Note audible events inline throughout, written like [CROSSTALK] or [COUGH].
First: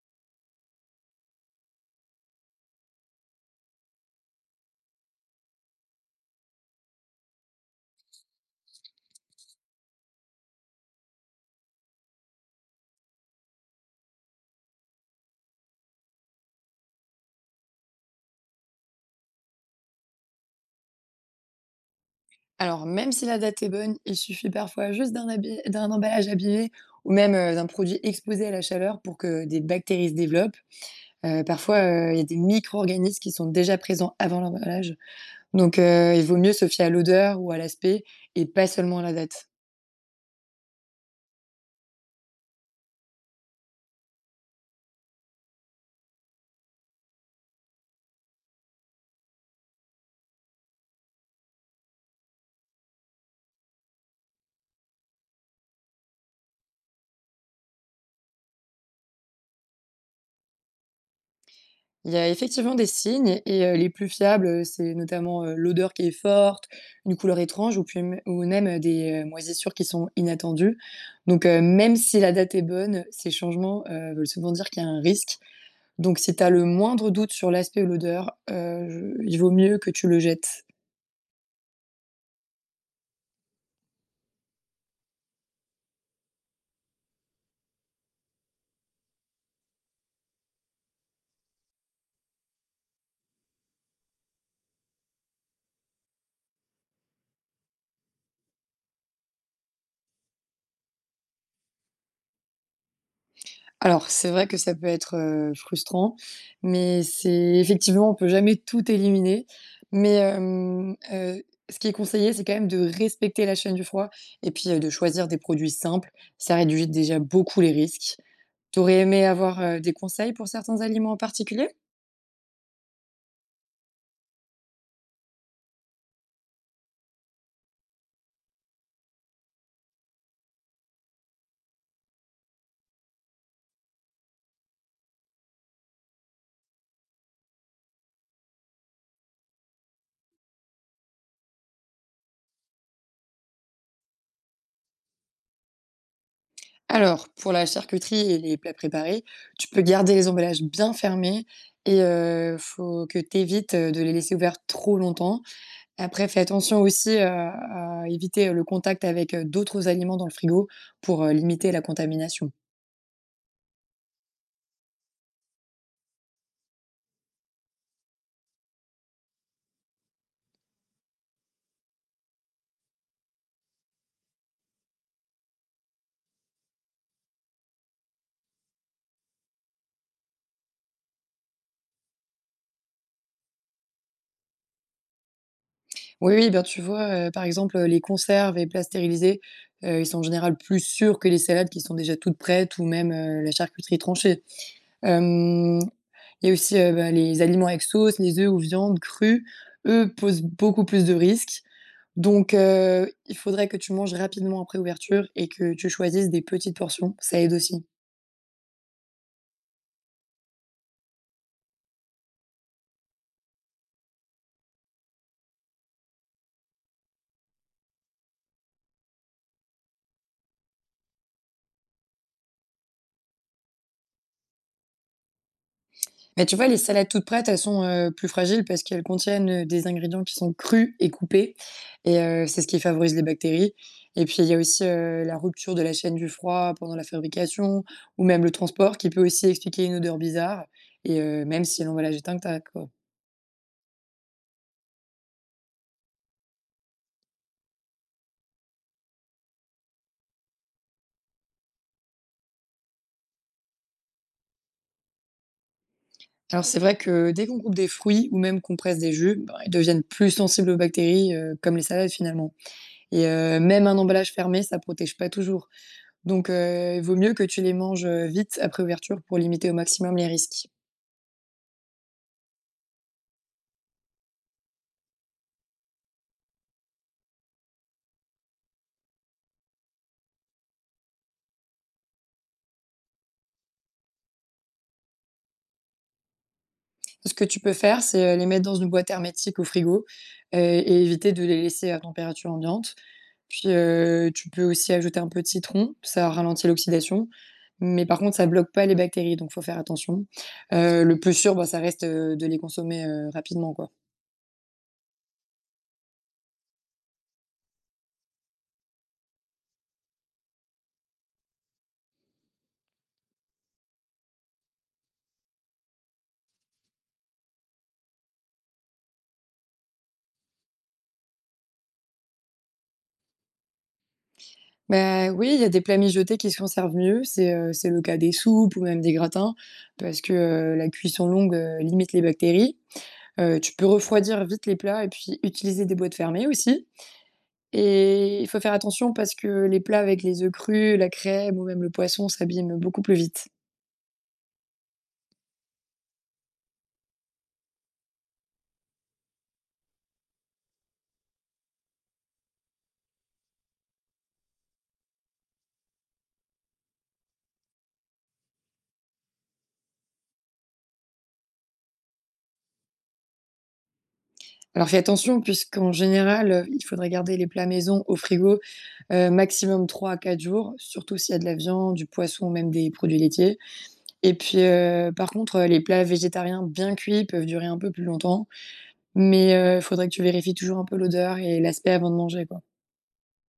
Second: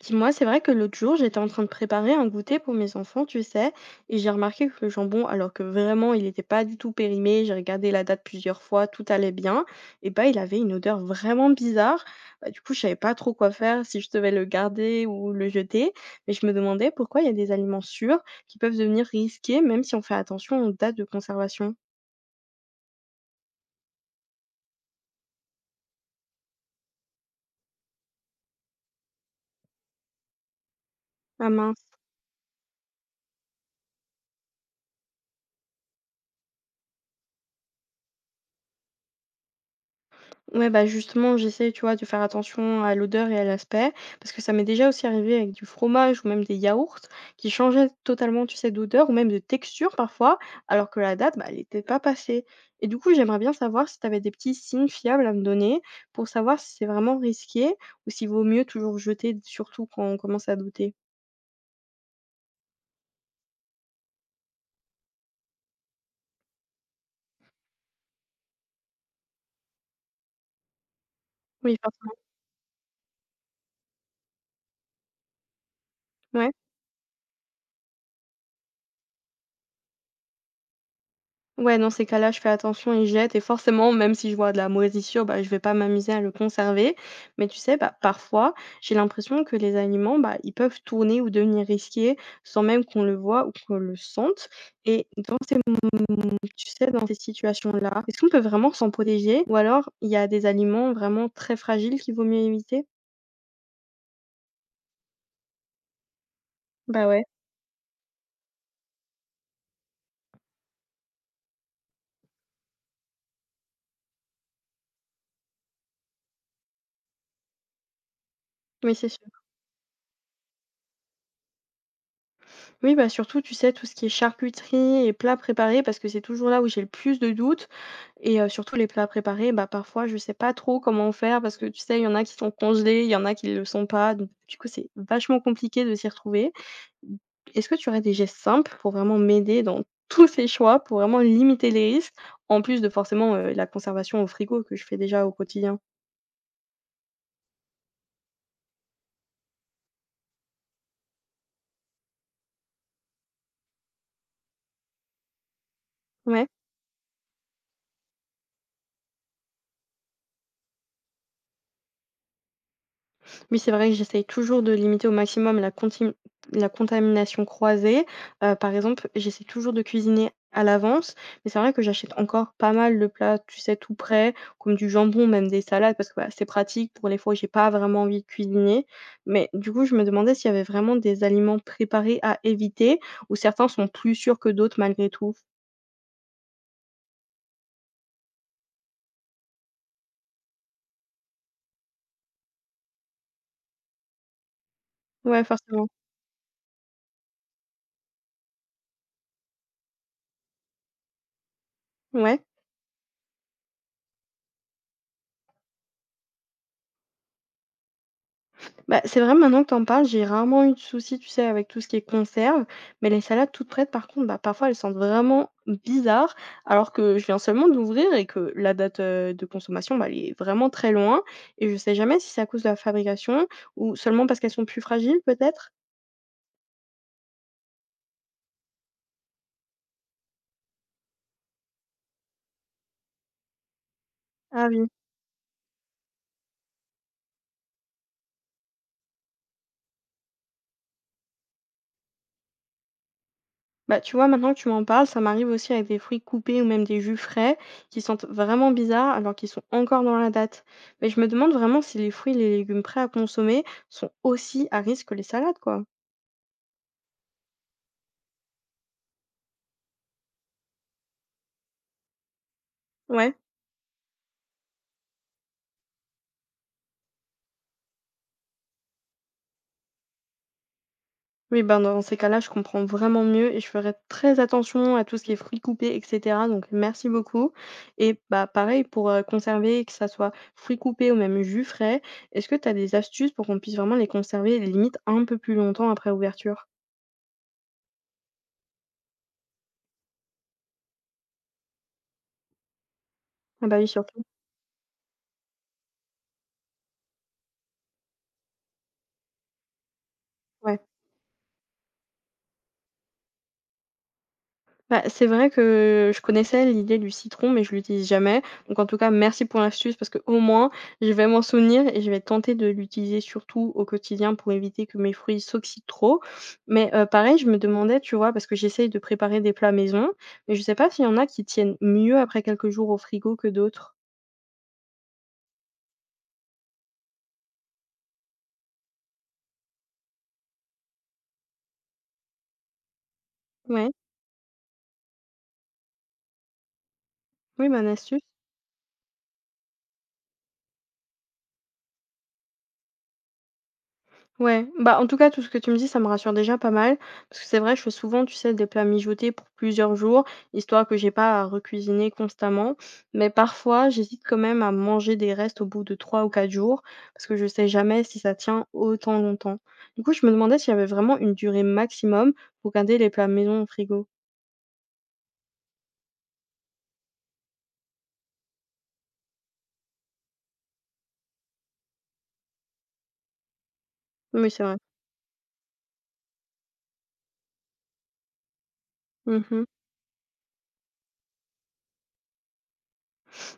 Dis-moi, c'est vrai que l'autre jour, j'étais en train de préparer un goûter pour mes enfants, tu sais, et j'ai remarqué que le jambon, alors que vraiment il n'était pas du tout périmé, j'ai regardé la date plusieurs fois, tout allait bien, et bah il avait une odeur vraiment bizarre. Bah, du coup, je savais pas trop quoi faire, si je devais le garder ou le jeter, mais je me demandais pourquoi il y a des aliments sûrs qui peuvent devenir risqués, même si on fait attention aux dates de conservation. Alors, même si la date est bonne, il suffit parfois juste d'un emballage abîmé ou même d'un produit exposé à la chaleur pour que des bactéries se développent. Ah Parfois, mince. Il y a des micro-organismes qui sont déjà présents avant l'emballage. Donc, il vaut mieux se fier à l'odeur ou à l'aspect et pas seulement à la date. Ouais, bah, justement, j'essaie, tu vois, de faire attention à l'odeur et à l'aspect, parce que ça m'est déjà aussi arrivé avec du fromage ou même des yaourts qui changeaient totalement, tu sais, d'odeur ou même de texture parfois, alors que la date, bah, elle était pas passée. Et du coup, j'aimerais bien savoir si tu avais des petits signes fiables à me donner pour savoir si c'est vraiment risqué ou s'il vaut mieux toujours jeter, surtout quand on commence à douter. Il y a effectivement des signes et les plus fiables, c'est notamment l'odeur qui est forte, une couleur étrange ou même des moisissures qui sont inattendues. Donc, Oui, même forcément. si la date est bonne, ces changements veulent souvent dire qu'il y a un risque. Donc si tu as Ouais. le moindre doute sur l'aspect ou l'odeur, je il vaut mieux que tu le jettes. Ouais, dans ces cas-là, je fais attention et je jette et forcément, même si je vois de la moisissure, bah, je vais pas m'amuser à le conserver. Mais tu sais, bah, parfois, j'ai l'impression que les aliments, bah, ils peuvent tourner ou devenir risqués sans même qu'on le voie ou qu'on le sente. Et donc, tu sais, dans ces situations-là, est-ce qu'on peut vraiment s'en protéger? Ou alors, il y a des aliments vraiment très fragiles qu'il vaut mieux éviter? Alors c'est vrai que ça peut être, frustrant, mais Bah ouais. c'est effectivement, on peut jamais tout éliminer, mais ce qui est conseillé, c'est quand même de respecter la chaîne du froid et puis, de choisir des produits simples. Ça réduit déjà beaucoup les risques. Oui, T'aurais c'est aimé sûr. avoir, des conseils pour certains aliments en particulier? Oui, bah surtout, tu sais, tout ce qui est charcuterie et plats préparés, parce que c'est toujours là où j'ai le plus de doutes. Et surtout les plats préparés, bah, parfois je sais pas trop comment faire parce que tu sais, il y en a qui sont congelés, il y en a qui le sont pas, donc du coup, c'est vachement compliqué de s'y retrouver. Mmh, est-ce que tu aurais des gestes simples pour vraiment m'aider dans [LAUGHS] tous ces choix, pour vraiment limiter les risques, en plus de forcément, la conservation au frigo que je fais déjà au quotidien? Alors, pour la charcuterie et les plats préparés, tu peux garder les emballages bien fermés et faut que tu évites de les laisser ouverts trop longtemps. Après, fais Ouais. attention aussi à éviter le contact avec d'autres aliments dans le frigo pour limiter la contamination. Oui, c'est vrai que j'essaye toujours de limiter au maximum la contamination croisée. Par exemple, j'essaie toujours de cuisiner à l'avance, mais c'est vrai que j'achète encore pas mal de plats, tu sais, tout prêts, comme du jambon, même des salades, parce que, bah, c'est pratique pour les fois où j'ai pas vraiment envie de cuisiner. Mais du coup, je me demandais s'il y avait vraiment des aliments préparés à éviter ou certains sont plus sûrs que d'autres malgré tout? Oui, oui, bien tu vois, par exemple, les conserves et plats stérilisés, ils sont en général plus sûrs que les salades qui sont déjà toutes prêtes ou même la charcuterie tranchée. Ouais, Euh, forcément. Il y a aussi, bah, les aliments avec sauce, les œufs ou viande crus, eux, posent beaucoup plus de risques. Ouais. Donc il faudrait que tu manges rapidement après ouverture et que tu choisisses des petites portions, ça aide aussi. Bah, c'est vrai maintenant que tu en parles, j'ai rarement eu de soucis, tu sais, avec tout ce qui est conserve, mais les salades toutes prêtes, par contre, bah, parfois elles sentent vraiment bizarre, alors que je viens seulement d'ouvrir et que la date de consommation, bah, elle est vraiment très loin, et je sais jamais si c'est à cause de la fabrication ou seulement parce qu'elles sont plus fragiles, peut-être? Mais tu vois, les salades toutes prêtes, elles sont, plus fragiles parce qu'elles contiennent, des ingrédients qui sont crus et coupés et c'est ce qui favorise les bactéries et puis il y a Ah aussi, oui. La rupture de la chaîne du froid pendant la fabrication ou même le transport qui peut aussi expliquer une odeur bizarre et même si l'emballage est intact, quoi. Bah, tu vois, maintenant que tu m'en parles, ça m'arrive aussi avec des fruits coupés ou même des jus frais qui sentent vraiment bizarre alors qu'ils sont encore dans la date. Mais je me demande vraiment si les fruits et les légumes prêts à consommer sont aussi à risque que les salades, quoi. Alors c'est vrai que dès qu'on coupe des fruits ou même qu'on presse des jus, ben, ils deviennent plus sensibles aux bactéries, comme les salades finalement. Et Ouais. Même un emballage fermé, ça protège pas toujours. Donc il vaut mieux que tu les manges vite après ouverture pour limiter au maximum les risques. Oui, ben, dans ces cas-là, je comprends vraiment mieux et je ferai très attention à tout ce qui est fruits coupés, et cetera. Donc, merci beaucoup. Et bah, pareil, pour conserver, que ça soit fruits coupés ou même jus frais, est-ce que tu as des astuces pour qu'on puisse vraiment les conserver limite un peu plus longtemps après ouverture? Ce que tu peux faire, c'est les mettre dans une boîte hermétique au frigo euh, et éviter de les laisser à température ambiante. Ah Puis, bah oui, surtout. Tu peux aussi ajouter un peu de citron, ça ralentit l'oxydation, mais par contre ça bloque pas les bactéries, donc faut faire attention. Ouais. Le plus sûr, bah, ça reste, de les consommer, rapidement, quoi. Bah, c'est vrai que je connaissais l'idée du citron, mais je l'utilise jamais. Donc en tout cas, merci pour l'astuce parce que au moins, je vais m'en souvenir et je vais tenter de l'utiliser surtout au quotidien pour éviter que mes fruits s'oxydent trop. Mais pareil, je me demandais, tu vois, parce que j'essaye de préparer des plats maison, mais je sais pas s'il y en a qui tiennent mieux après quelques jours au frigo que d'autres. Bah, oui, il y a des plats mijotés qui se conservent mieux, c'est le cas des soupes ou même des gratins parce que, la cuisson longue, limite les bactéries. Tu peux Ouais, refroidir vite les plats et puis utiliser des boîtes fermées aussi oui, bonne astuce. et il faut faire attention parce que les plats avec les œufs crus, la crème ou même le poisson s'abîment beaucoup plus vite. Ouais, bah, en tout cas, tout ce que tu me dis, ça me rassure déjà pas mal. Parce que c'est vrai, je fais souvent, tu sais, des plats mijotés pour plusieurs jours, histoire que j'ai pas à recuisiner constamment. Mais parfois, j'hésite quand même à manger des restes au bout de trois ou quatre jours, parce que je sais jamais si ça tient autant longtemps. Du coup, je me demandais s'il y avait vraiment une durée maximum pour garder les plats maison au frigo. Alors fais attention puisqu'en général, il faudrait garder les plats maison au frigo, maximum 3 à 4 jours, surtout s'il y a de la viande, du poisson, même des produits laitiers et Oui, puis, c'est vrai. Par contre, les plats végétariens bien cuits peuvent durer un peu plus longtemps, Mhm. mais, il faudrait que tu vérifies toujours un peu l'odeur et l'aspect avant de manger, quoi.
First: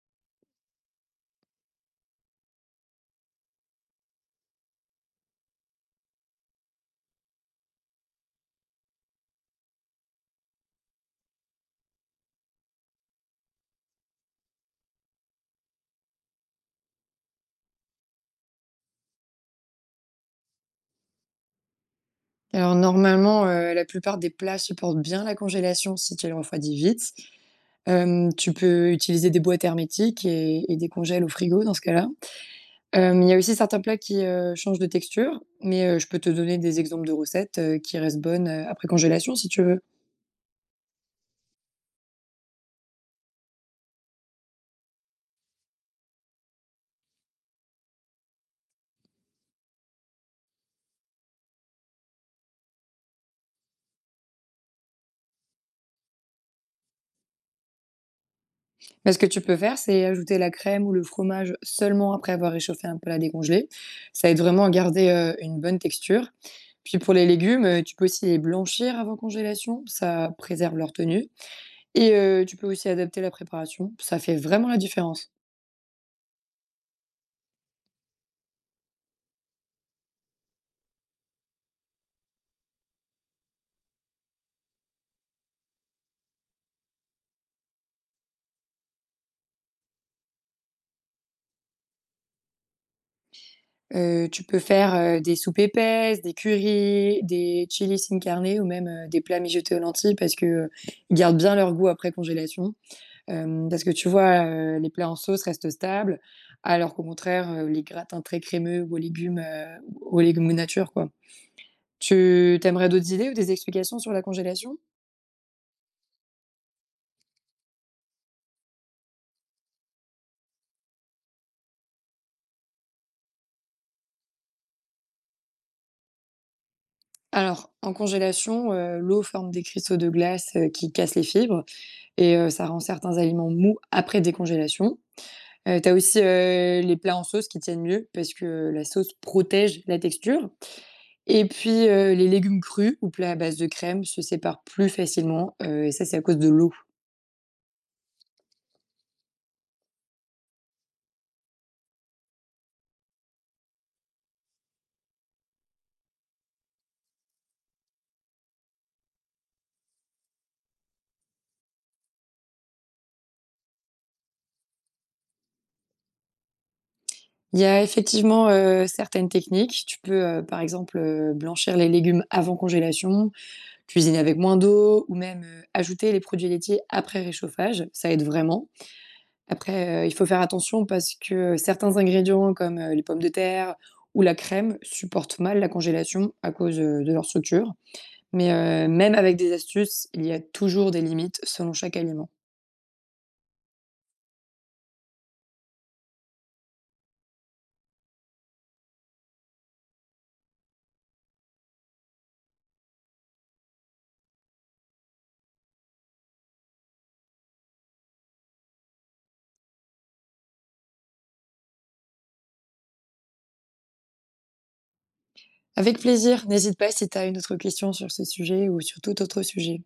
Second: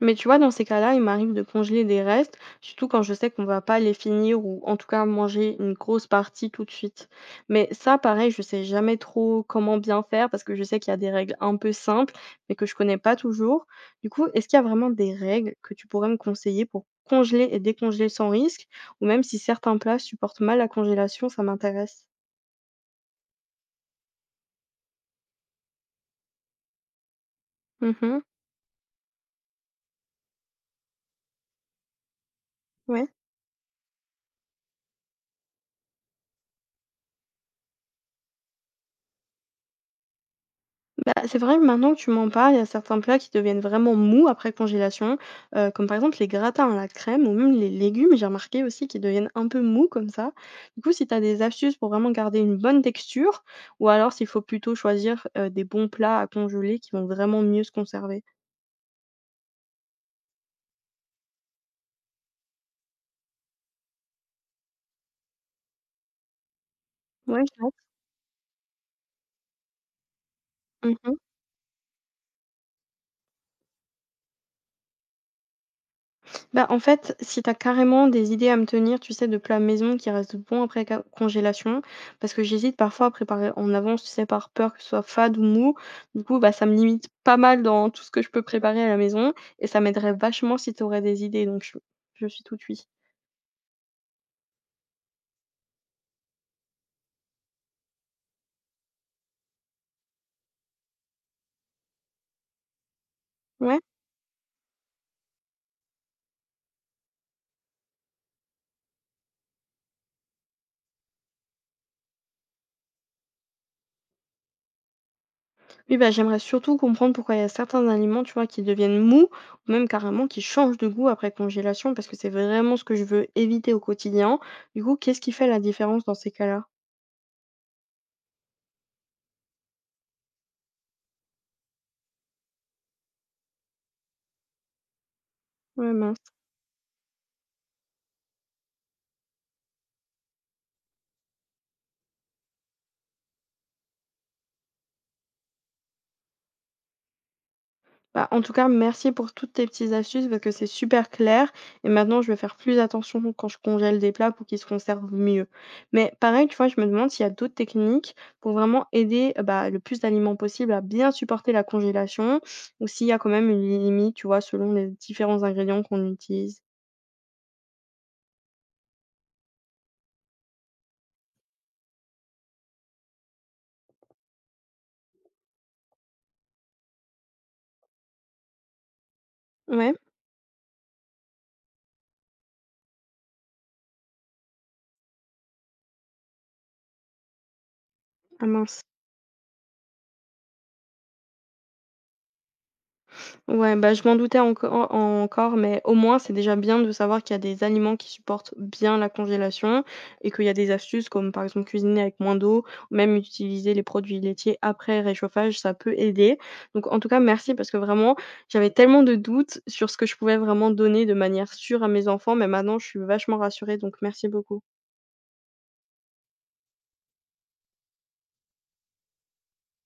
Mais tu vois, dans ces cas-là, il m'arrive de congeler des restes, surtout quand je sais qu'on va pas les finir ou en tout cas manger une grosse partie tout de suite. Mais ça, pareil, je sais jamais trop comment bien faire parce que je sais qu'il y a des règles un peu simples, mais que je connais pas toujours. Du coup, est-ce qu'il y a vraiment des règles que tu pourrais me conseiller pour congeler et décongeler sans risque? Ou même si certains plats supportent mal la congélation, ça m'intéresse. Alors normalement, la plupart des plats supportent bien la congélation si tu les refroidis vite. Mhm. Tu peux utiliser des boîtes hermétiques et des congèles au frigo dans ce cas-là. Ouais. Il y a aussi certains plats qui, changent de texture, mais je peux te donner des exemples de recettes, qui restent bonnes, après congélation si tu veux. Bah, c'est vrai que maintenant que tu m'en parles, il y a certains plats qui deviennent vraiment mous après congélation, comme par exemple les gratins à la crème ou même les légumes, j'ai remarqué aussi qu'ils deviennent un peu mous comme ça. Du coup, si tu as des astuces pour vraiment garder une bonne texture ou alors s'il faut plutôt choisir, des bons plats à congeler qui vont vraiment mieux se conserver? Mais ce que tu peux faire, c'est ajouter la crème ou le fromage seulement après avoir réchauffé un plat décongelé. Ça aide vraiment à garder, une bonne texture. Puis pour les Ouais, légumes, j'ai hâte. Tu peux aussi les blanchir avant congélation, ça préserve leur Mmh. tenue et tu peux aussi adapter la préparation, ça fait vraiment la différence. Bah, en fait, si t'as carrément des idées à me tenir, tu sais, de plats maison qui restent bons après congélation, parce que j'hésite parfois à préparer en avance, tu sais, par peur que ce soit fade ou mou. Du coup, bah, ça me limite pas mal dans tout ce que je peux préparer à la maison et ça m'aiderait vachement si t'aurais des idées. Donc, je suis tout oui. Tu peux faire, des soupes épaisses, des currys, des chilis sin carne ou même, des plats mijotés aux lentilles parce que, ils gardent bien leur goût après congélation. Ouais. Parce que tu vois, les plats en sauce restent stables, alors qu'au contraire, les gratins très crémeux aux légumes nature, quoi. Tu t'aimerais d'autres idées ou des explications sur la congélation? Oui, bah, j'aimerais surtout comprendre pourquoi il y a certains aliments, tu vois, qui deviennent mous ou même carrément qui changent de goût après congélation, parce que c'est vraiment ce que je veux éviter au quotidien. Du coup, qu'est-ce qui fait la différence dans ces cas-là? Alors, en congélation, l'eau forme des cristaux de glace, qui cassent les fibres et ça rend certains aliments mous après décongélation. Tu Ouais, aussi, mince. Les plats en sauce qui tiennent mieux parce que la sauce protège la texture et puis, les légumes crus ou plats à base de crème se séparent plus facilement, et ça, c'est à cause de l'eau. Bah, en tout cas, merci pour toutes tes petites astuces parce que c'est super clair et maintenant je vais faire plus attention quand je congèle des plats pour qu'ils se conservent mieux. Mais pareil, tu vois, je me demande s'il y a d'autres techniques pour vraiment aider, bah, le plus d'aliments possible à bien supporter la congélation ou s'il y a quand même une limite, tu vois, selon les différents ingrédients qu'on utilise? Il y a effectivement, certaines techniques. Tu peux, par exemple, blanchir les légumes avant congélation, cuisiner avec moins d'eau ou même, ajouter les produits laitiers après réchauffage. Ça aide vraiment. Ouais? Après, il faut faire attention parce que certains ingrédients comme, les pommes de terre ou la crème supportent mal la congélation à cause, de leur structure. Ah Mais, mince. Même avec des astuces, il y a toujours des limites selon chaque aliment. Ouais, bah, je m'en doutais encore, mais au moins, c'est déjà bien de savoir qu'il y a des aliments qui supportent bien la congélation et qu'il y a des astuces comme, par exemple, cuisiner avec moins d'eau, même utiliser les produits laitiers après réchauffage, ça peut aider. Donc, en tout cas, merci parce que vraiment, j'avais tellement de doutes sur ce que je pouvais vraiment donner de manière sûre à mes enfants, mais maintenant, je suis vachement rassurée, donc merci beaucoup. Avec plaisir, n'hésite pas si tu as une autre question sur ce sujet ou sur tout autre sujet.